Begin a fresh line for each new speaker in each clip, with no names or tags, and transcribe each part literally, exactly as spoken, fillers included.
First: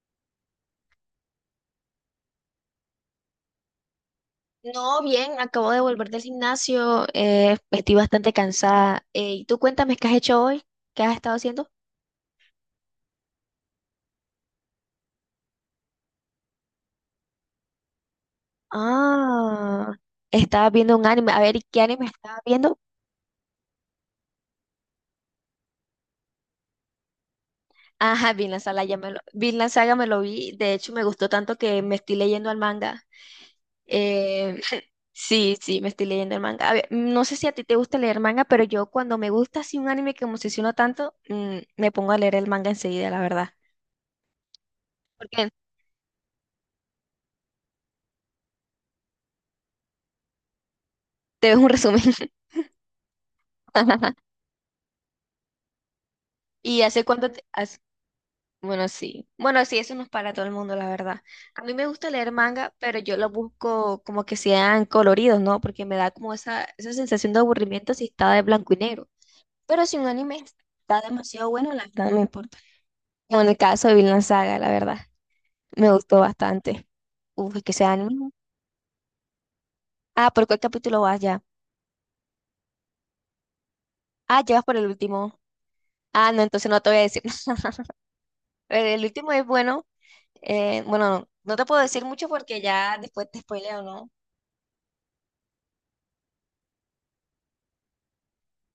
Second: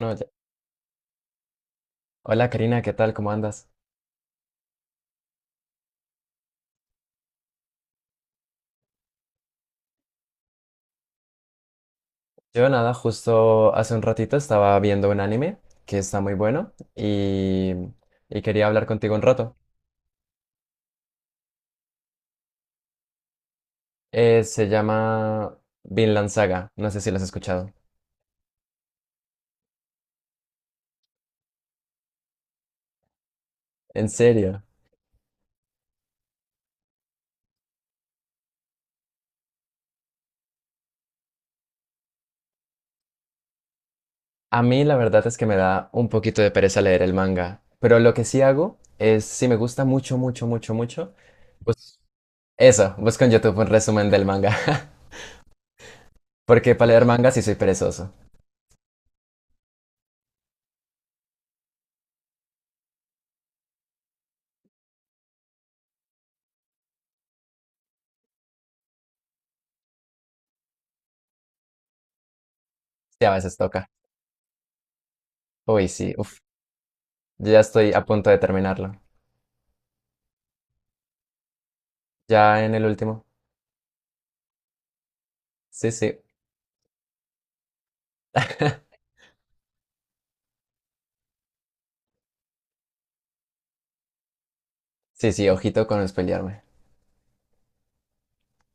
No, ya- Hola Karina, ¿qué tal? ¿Cómo andas?
No, bien, acabo de volver del gimnasio, eh, estoy bastante cansada. Eh, ¿y tú cuéntame qué has hecho hoy? ¿Qué has estado haciendo?
Yo nada, justo hace un ratito estaba viendo un anime que está muy bueno y, y quería hablar contigo un rato.
Ah, estaba viendo un anime. A ver, ¿y qué anime estaba viendo?
Eh, se llama Vinland Saga, no sé si lo has escuchado.
Ajá, Vinland Saga, ya me lo, Vinland Saga me lo vi. De hecho, me gustó tanto que me estoy leyendo el manga.
En
Eh,
serio,
sí, sí, me estoy leyendo el manga. A ver, no sé si a ti te gusta leer manga, pero yo cuando me gusta así un anime que me obsesionó tanto, mm, me pongo a leer el manga enseguida, la verdad.
a mí la verdad es que
Porque
me da un poquito de pereza leer el manga, pero lo que sí hago es, si me gusta mucho, mucho, mucho, mucho,
te ves un
pues
resumen.
eso, busco en YouTube un resumen del manga, porque
¿Y
para leer
hace
manga
cuánto
sí
te-
soy
has-
perezoso,
Bueno, sí. Bueno, sí, eso no es para todo el mundo, la verdad. A mí me gusta leer manga, pero yo lo busco como que sean coloridos, ¿no? Porque me da como esa, esa sensación de aburrimiento si está de blanco y negro. Pero si un anime está demasiado bueno, la verdad no me importa.
sí a
Como en
veces
el caso
toca.
de Vinland Saga, la verdad,
Uy,
me
sí,
gustó
uf,
bastante.
yo
Uf,
ya
es que sea
estoy a
anime,
punto
¿no?
de terminarlo.
Ah, ¿por cuál capítulo vas ya?
Ya en el último.
Ah, llevas por el último.
Sí, sí.
Ah, no, entonces no te voy a decir. El último es bueno. Eh, bueno, no, no te puedo decir mucho porque ya después te spoileo, ¿no?
Sí, sí, ojito con espelearme.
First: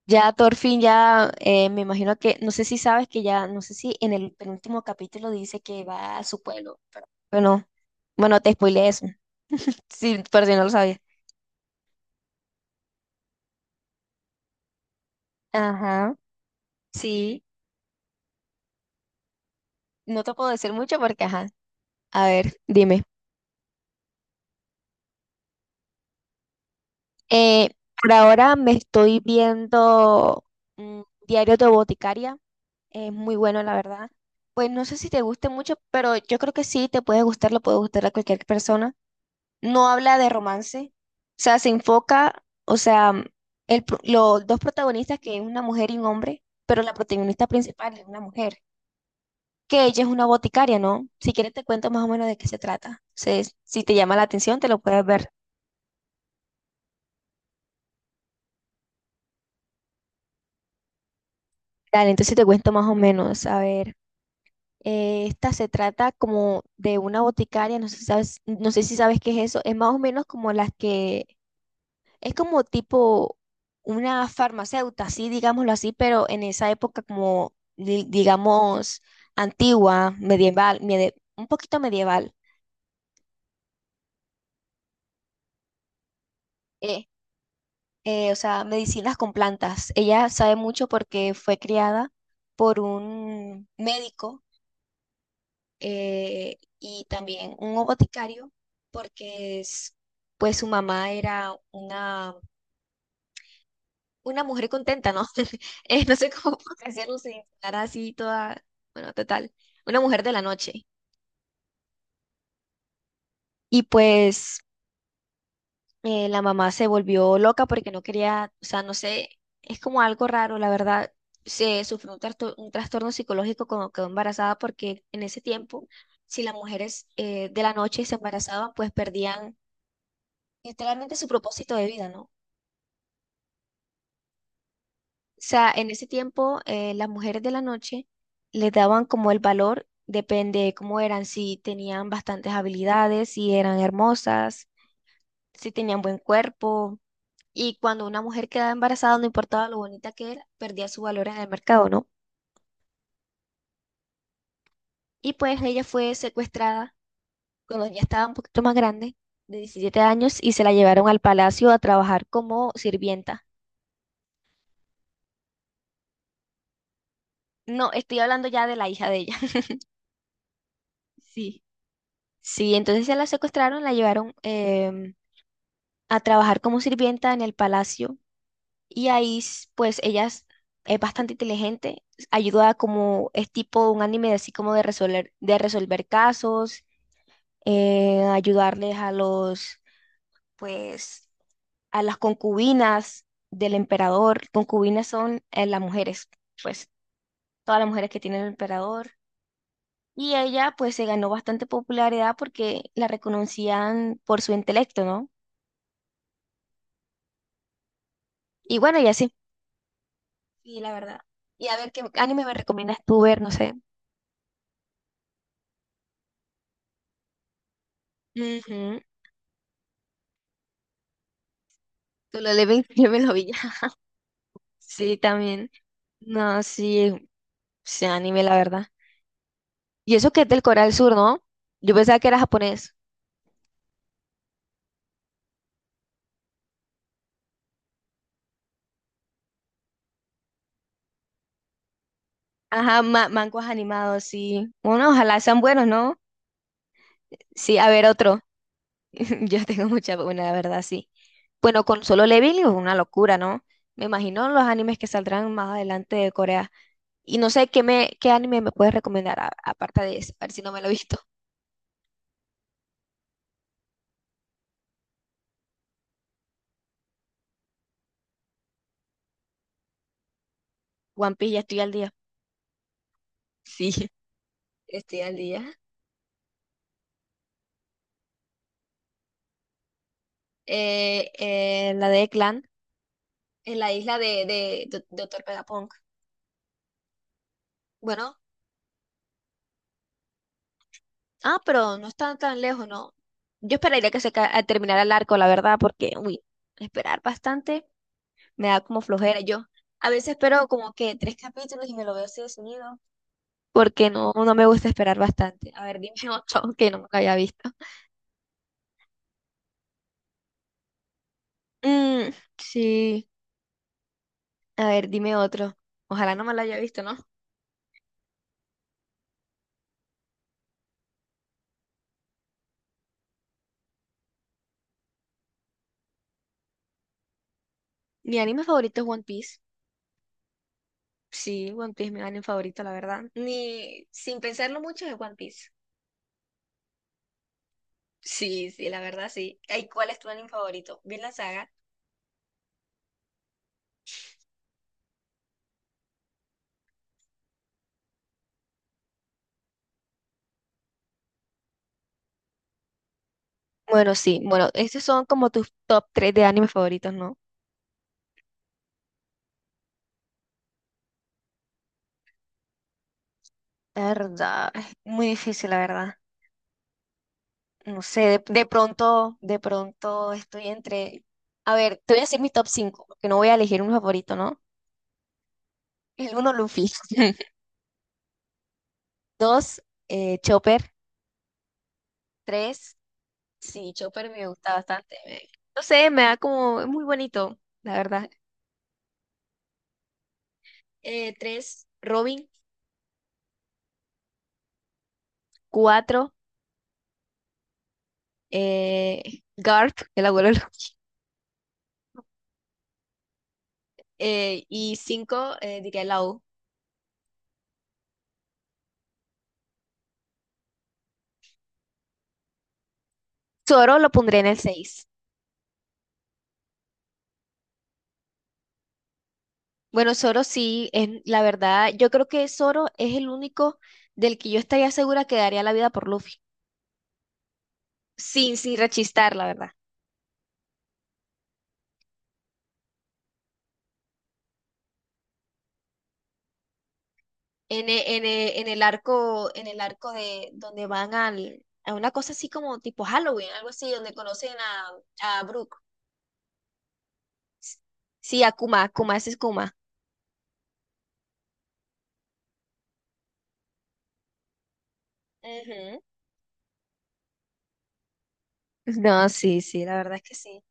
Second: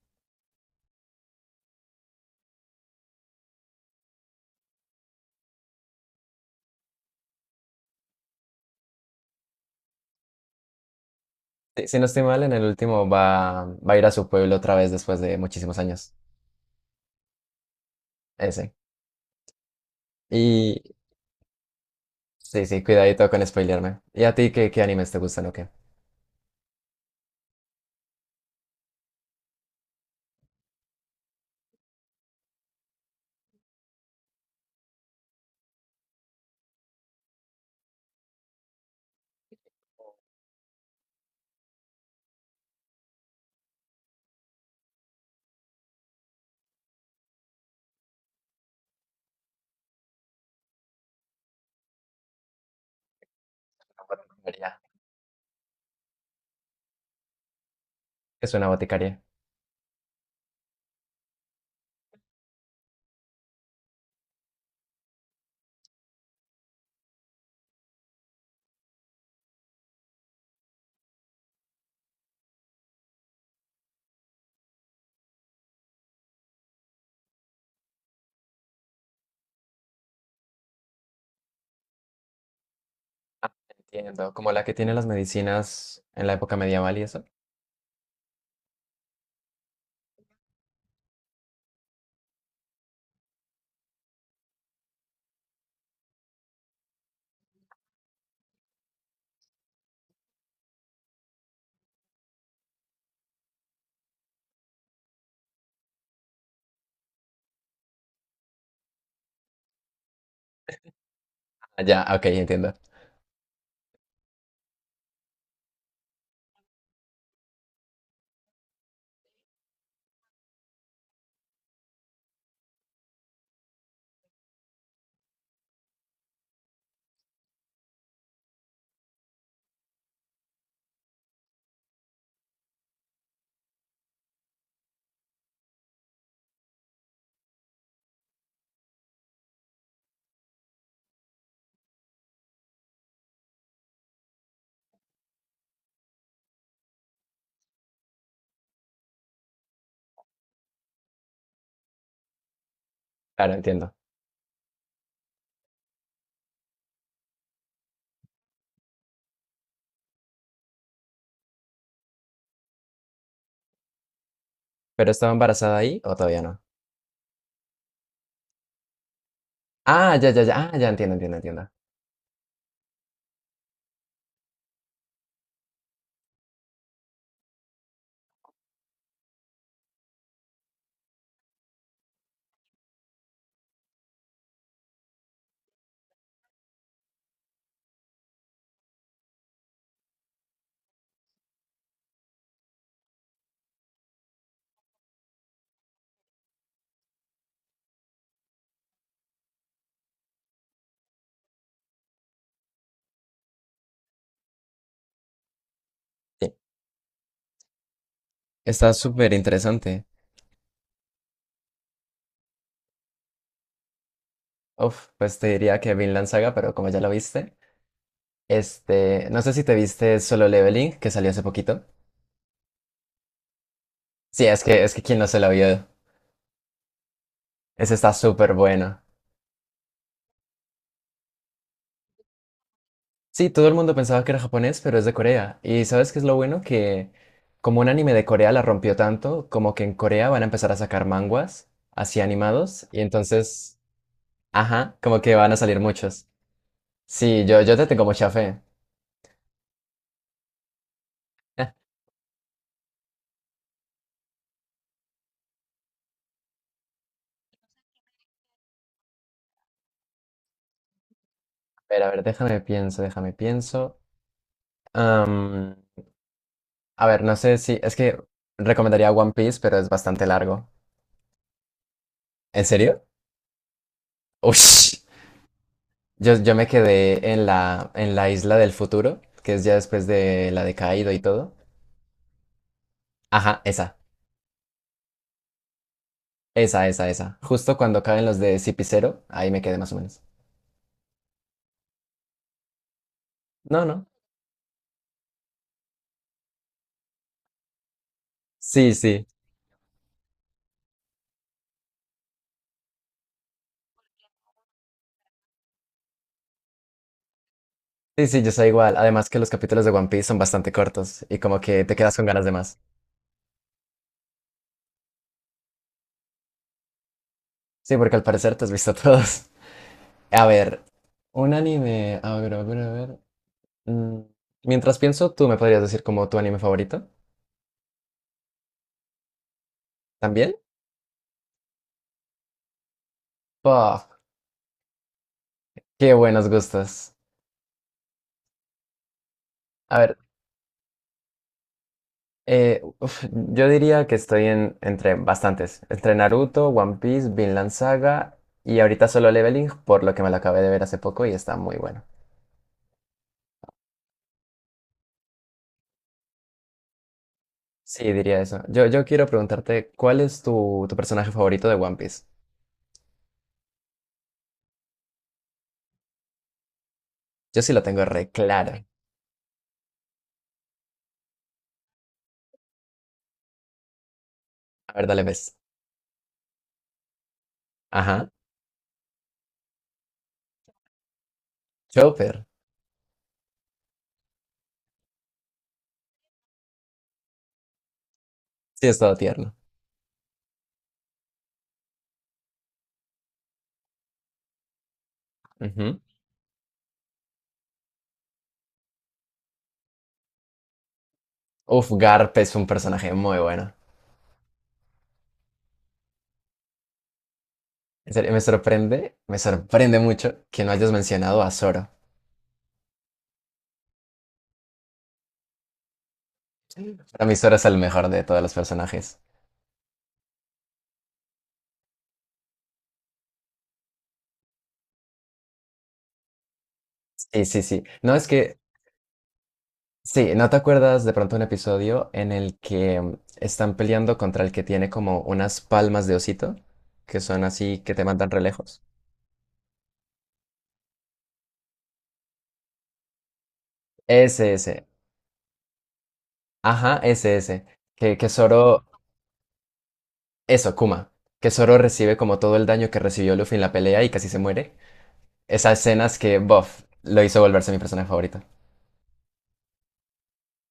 Ya, Thorfinn ya eh, me imagino que, no sé si sabes que ya, no sé si en el penúltimo capítulo dice que va a su pueblo. Bueno, bueno, te spoileé eso, sí, por si no lo sabías.
Sí, si no estoy mal, en el último va, va a ir a su pueblo otra vez después de muchísimos años.
Ajá, sí,
Ese.
no te puedo decir
Y
mucho porque, ajá, a ver,
sí, sí,
dime.
cuidadito con spoilearme. ¿Y a ti qué, qué animes te gustan o qué?
Eh, por ahora me estoy viendo mm, Diario de Boticaria, es muy bueno, la verdad. Pues no sé si te guste mucho, pero yo creo que sí, te puede gustar, le puede gustar a cualquier persona. No habla de romance, o sea, se enfoca, o sea, mm, el pro- los dos protagonistas, que es una mujer y un hombre, pero la protagonista principal es una mujer, que ella es una boticaria, ¿no? Si quieres te cuento más o menos de qué se trata. Se- si te
Una
llama la atención, te
boticaria.
lo puedes ver.
¿Qué? Es una boticaria.
Dale, entonces te cuento más o menos. A ver, eh, esta se trata como de una boticaria, no sé si sabes, no sé si sabes qué es eso, es más o menos como las que es como tipo una farmacéutica, sí, digámoslo así, pero en esa época como, di- digamos, antigua, medieval, mede- un poquito medieval.
Ah, entiendo. Como la que tiene las medicinas en la época medieval y
eh,
eso.
eh, o sea, medicinas con plantas. Ella sabe mucho porque fue criada por un médico, eh, y también un boticario, porque es- pues su mamá era una una mujer contenta, ¿no? Eh, no sé cómo hacerlo sin estar así toda, bueno, total, una mujer de la noche.
Ah, ya, ok, entiendo.
Y pues eh, la mamá se volvió loca porque no quería, o sea, no sé, es como algo raro, la verdad. Se sufrió un, trastor- un trastorno psicológico cuando quedó embarazada porque en ese tiempo, si las mujeres eh, de la noche se embarazaban, pues perdían literalmente su propósito de vida, ¿no? O sea, en ese tiempo eh, las mujeres de la noche les daban como el valor, depende de cómo eran, si tenían bastantes habilidades, si eran hermosas, si tenían buen cuerpo. Y cuando una mujer quedaba embarazada, no importaba lo bonita que era, perdía su valor en el mercado, ¿no?
Claro, entiendo.
Y pues ella fue secuestrada cuando ya estaba un poquito más grande, de diecisiete años, y se la llevaron al palacio a trabajar como sirvienta.
¿Pero estaba embarazada ahí o todavía no?
No, estoy hablando ya de la hija de ella.
Ah, ya, ya, ya. Ah, ya entiendo, entiendo,
Sí.
entiendo.
Sí, entonces se la secuestraron, la llevaron em, a trabajar como sirvienta en el palacio y ahí s- pues ella es, es, bastante inteligente, ayuda a como es tipo un anime así como de resolver, de resolver casos, eh, ayudarles a los pues a las concubinas del emperador. Concubinas son eh, las mujeres, pues todas las mujeres que tiene el emperador. Y ella pues se ganó bastante popularidad porque la reconocían por su intelecto, ¿no?
Sí.
Y
Está
bueno, ella se.
súper interesante.
Sí, la verdad. Y a ver, ¿qué anime me recomiendas tú ver? No sé.
Uf, pues te diría que Vinland Saga, pero como ya lo viste,
Ujú.
este, no sé si te viste Solo Leveling, que salió hace poquito.
Tú lo lees, yo me lo vi ya.
Sí, es que, es que
Sí,
quién no se lo
también.
vio.
No, sí,
Ese
sí,
está
anime,
súper
la verdad.
bueno.
Y eso que es del Corea del Sur, ¿no? Yo pensaba que era japonés.
Sí, todo el mundo pensaba que era japonés, pero es de Corea. ¿Y sabes qué es lo bueno? Que como un anime de Corea la rompió tanto, como que en Corea van a empezar a sacar manguas así animados, y
Ajá, ma- mangos
entonces,
animados, sí.
ajá,
Bueno,
como que
ojalá
van a
sean
salir
buenos, ¿no?
muchos. Sí, yo, yo
Sí,
te
a
tengo
ver,
mucha
otro.
fe.
Yo tengo mucha, buena, la verdad, sí. Bueno, con Solo Leveling es una locura, ¿no? Me imagino los animes que saldrán más adelante de Corea. Y no sé qué me, qué anime me puedes recomendar a- aparte de eso, a ver si no me lo he visto.
Pero a ver, déjame pienso, déjame pienso. A ver, no sé si. Es que recomendaría One Piece, pero es bastante largo.
One Piece, ya estoy al día.
¿En serio?
Sí,
Ush.
estoy al día.
Yo, yo me quedé en la, en la isla del futuro, que es ya después de la de Kaido y
Eh,
todo.
eh, la de Clan,
Ajá,
en la
esa.
isla de, de, de Doctor Vegapunk.
Esa, esa, esa. Justo cuando caen
Bueno,
los de Cipicero, ahí me quedé más o menos.
ah, pero no está tan lejos, ¿no? Yo
No, no.
esperaría que se ca- a- terminara el arco, la verdad, porque, uy, esperar bastante me da
Sí,
como
sí.
flojera. Yo a veces espero como que tres capítulos y me lo veo así de seguido, porque no, no me gusta esperar bastante. A ver, dime otro que no me lo haya visto.
Sí, sí, yo soy igual. Además que los capítulos de One Piece son bastante cortos y como que te quedas con
Mm,
ganas de más.
sí, a ver, dime otro. Ojalá no me lo haya visto, ¿no?
Sí, porque al parecer te has visto todos. A ver, un anime. A ver, a ver, a ver. Mm, Mientras pienso, tú me podrías decir como tu anime favorito.
Mi anime favorito es One Piece.
¿También?
Sí, One Piece mi anime favorito, la verdad. Ni
Puff,
sin pensarlo mucho es One Piece.
qué buenos gustos.
Sí, sí, la verdad sí. ¿Y
A
cuál
ver,
es tu anime favorito? ¿Bien la saga?
eh, uf, yo diría que estoy en, entre bastantes. Entre Naruto, One Piece, Vinland Saga y ahorita Solo Leveling, por lo que me lo acabé de ver hace poco y está muy bueno.
Bueno, sí, bueno, estos son como tus top tres de animes favoritos, ¿no?
Sí, diría eso. Yo, yo quiero preguntarte, ¿cuál es tu, tu personaje favorito de One Piece?
La verdad, es muy difícil, la verdad.
Yo sí lo
No
tengo
sé,
re
de, de
claro.
pronto, de pronto estoy entre... A ver, te voy a decir mis top cinco porque no voy a elegir un favorito, ¿no?
A ver, dale ves.
El uno, Luffy.
Ajá.
dos, Chopper.
Chopper.
Tres. Sí, Chopper me gusta bastante. Me- no sé, me da como, es muy bonito, la verdad.
Sí, es todo tierno.
Eh, tres, Robin.
Ujú.
Cuatro, eh, Garp, el abuelo de los-
Uf, Garp es un personaje muy bueno.
eh, y cinco, eh, diría Lau.
En serio, me sorprende, me sorprende mucho que no hayas mencionado a Zoro.
Zoro lo pondré en el seis.
Para mí Zoro es el mejor de todos los personajes.
Bueno, Zoro sí, es, la verdad, yo creo que Zoro es el único del que yo estaría segura que daría la vida por Luffy.
Sí, sí, sí. No, es
Sin,
que,
sin rechistar, la verdad.
sí, ¿no te acuerdas de pronto un episodio en el que mm, están peleando contra el que tiene como unas palmas de osito, que son así,
en,
que te
e- en
mandan re
e- en
lejos?
el arco, en el arco, de donde van al, a una cosa así como tipo Halloween, algo así, donde
Ese,
conocen
ese.
a, a Brooke.
Ajá, ese, ese.
S-
Que, que
Sí, a
Zoro,
Kuma, Kuma, ese es Kuma.
eso, Kuma. Que Zoro recibe como todo el daño que recibió Luffy en la pelea y casi se muere. Esas
Ujú.
escenas que, bof, lo hizo volverse mi personaje favorito.
No, sí, sí, la verdad es que sí.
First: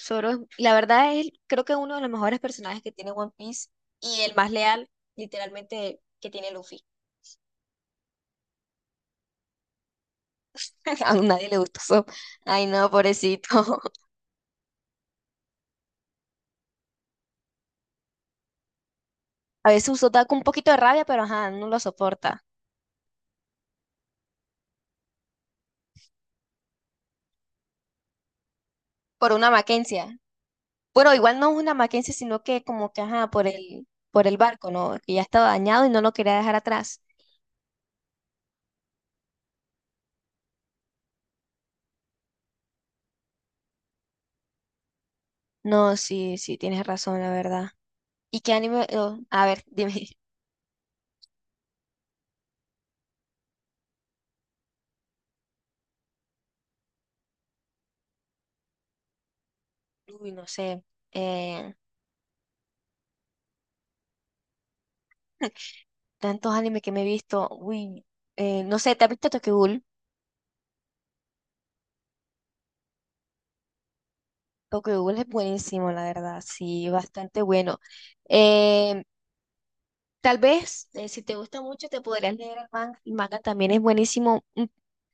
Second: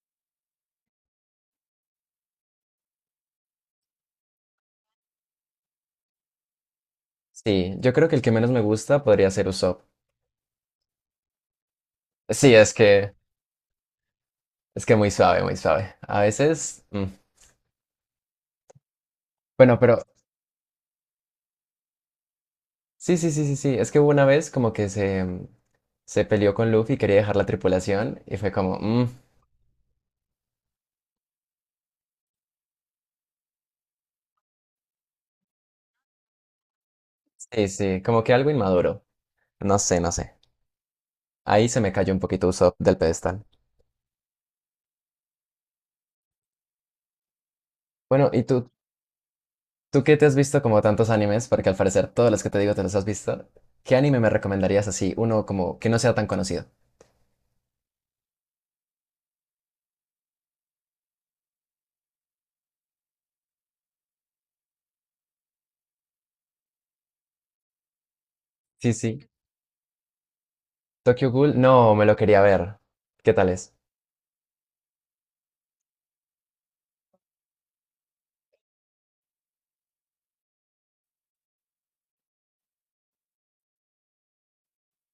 Zoro, es- la verdad es, creo que uno de los mejores personajes que tiene One Piece y el más leal, literalmente, que tiene Luffy.
Sí, yo creo que el que menos me gusta podría ser Usopp.
A nadie le gusta Zoro.
Sí,
Ay,
es
no,
que
pobrecito.
es que muy suave, muy suave. A veces, mm.
A
Bueno,
veces
pero
usó da con un poquito de rabia, pero ajá, no lo soporta.
sí, sí, sí, sí, sí. Es que hubo una vez como que se mm, se peleó con Luffy y quería dejar la tripulación y fue como, mm,
Por una Mackenzie. Bueno, igual no es una Mackenzie, sino que como que, ajá, por el, por el barco, ¿no? Que ya estaba dañado y no lo quería dejar atrás.
sí, sí, como que algo inmaduro. No sé, no sé. Ahí se me cayó un poquito Usopp del pedestal.
No, sí, sí, tienes razón, la verdad.
Bueno,
¿Y
¿y
qué
tú,
anime? Oh, a ver,
tú
dime.
qué te has visto como tantos animes? Porque al parecer todos los que te digo te los has visto. ¿Qué anime me recomendarías así, uno como que no sea tan conocido?
Uy, no sé. Eh, tantos animes que me he visto. Uy, eh, no
Sí,
sé, ¿te has
sí.
visto Tokyo Ghoul?
Tokyo Ghoul, no, me lo quería ver. ¿Qué tal es?
Tokyo Ghoul es buenísimo, la verdad. Sí, bastante bueno. Eh, tal vez, eh, si te gusta mucho, te podrías leer el manga. El manga también es buenísimo. Mm,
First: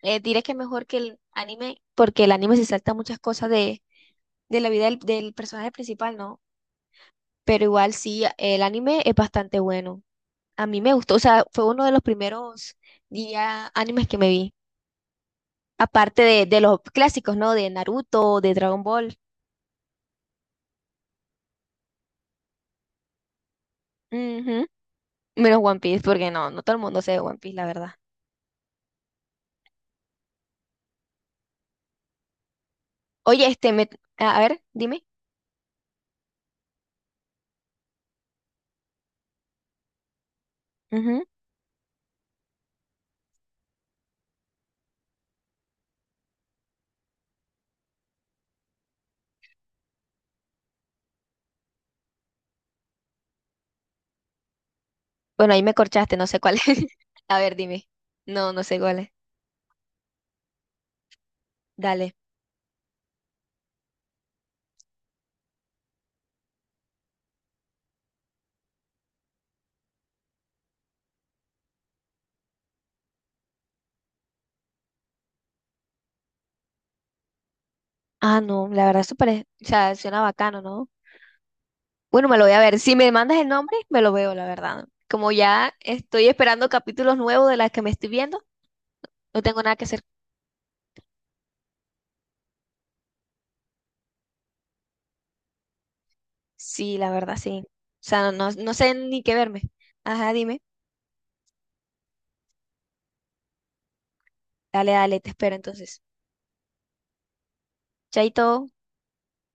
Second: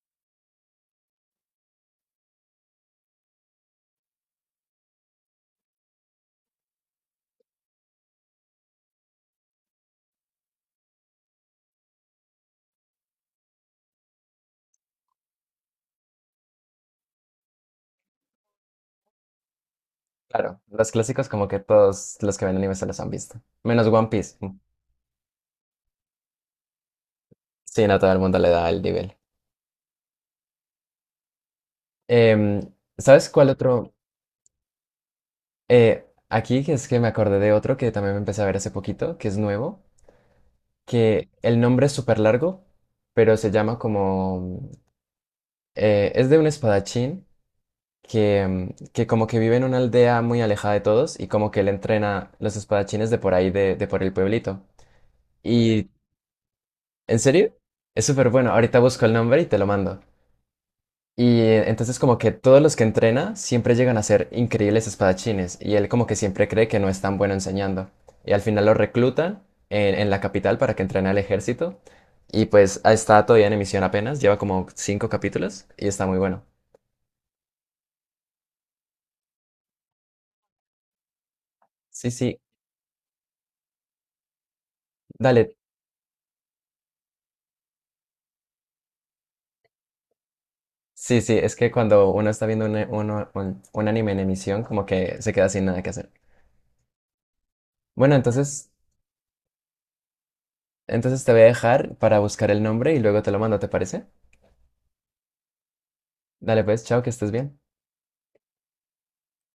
eh, diré que mejor que el anime, porque el anime se salta muchas cosas de, de la vida del, del personaje principal, ¿no? Pero igual sí, el anime es bastante bueno. A mí me gustó, o sea, fue uno de los primeros días animes que me vi. Aparte de, de los clásicos, ¿no? De Naruto, de Dragon Ball.
Claro, los clásicos como que todos los que ven anime se los han visto. Menos One Piece.
Ujú. Menos One Piece, porque no, no todo el mundo sabe One Piece, la
Sí,
verdad.
no todo el mundo le da el nivel. Em, ¿Sabes
Oye,
cuál
este, me,
otro?
a a ver, dime.
Eh, aquí que es que me acordé de otro que también me empecé a ver hace poquito, que es nuevo, que el nombre es súper largo, pero se llama como... eh, es de un espadachín que, mm, que como que vive en una aldea muy alejada de todos y como que él entrena los espadachines de por ahí, de, de por el pueblito.
Bueno, ahí me
Y,
corchaste, no sé cuál es.
¿en
A
serio?
ver, dime.
Es súper bueno.
No, no sé
Ahorita
cuál
busco
es.
el nombre y te lo mando. Y eh, entonces
Dale.
como que todos los que entrena siempre llegan a ser increíbles espadachines y él como que siempre cree que no es tan bueno enseñando. Y al final lo reclutan en, en la capital para que entrene al ejército. Y pues ah, está todavía en emisión apenas, lleva como cinco capítulos y está muy bueno.
Ah, no, la verdad, súper. es- O sea, suena bacano, ¿no?
Sí,
Bueno,
sí.
me lo voy a ver. Si me mandas el nombre, me lo veo, la verdad. Como
Dale,
ya estoy esperando capítulos nuevos de las que me estoy viendo, no tengo nada que hacer.
sí, sí, es que cuando uno está viendo un, uno- un- un anime en emisión, como que se queda sin nada que hacer.
Sí, la verdad, sí. O
Bueno,
sea, no, no
entonces,
no sé ni qué verme. Ajá, dime.
entonces te voy a dejar para buscar el nombre y luego te lo mando, ¿te parece?
Dale, dale, te espero entonces.
Dale pues, chao, que estés bien.
Chaito.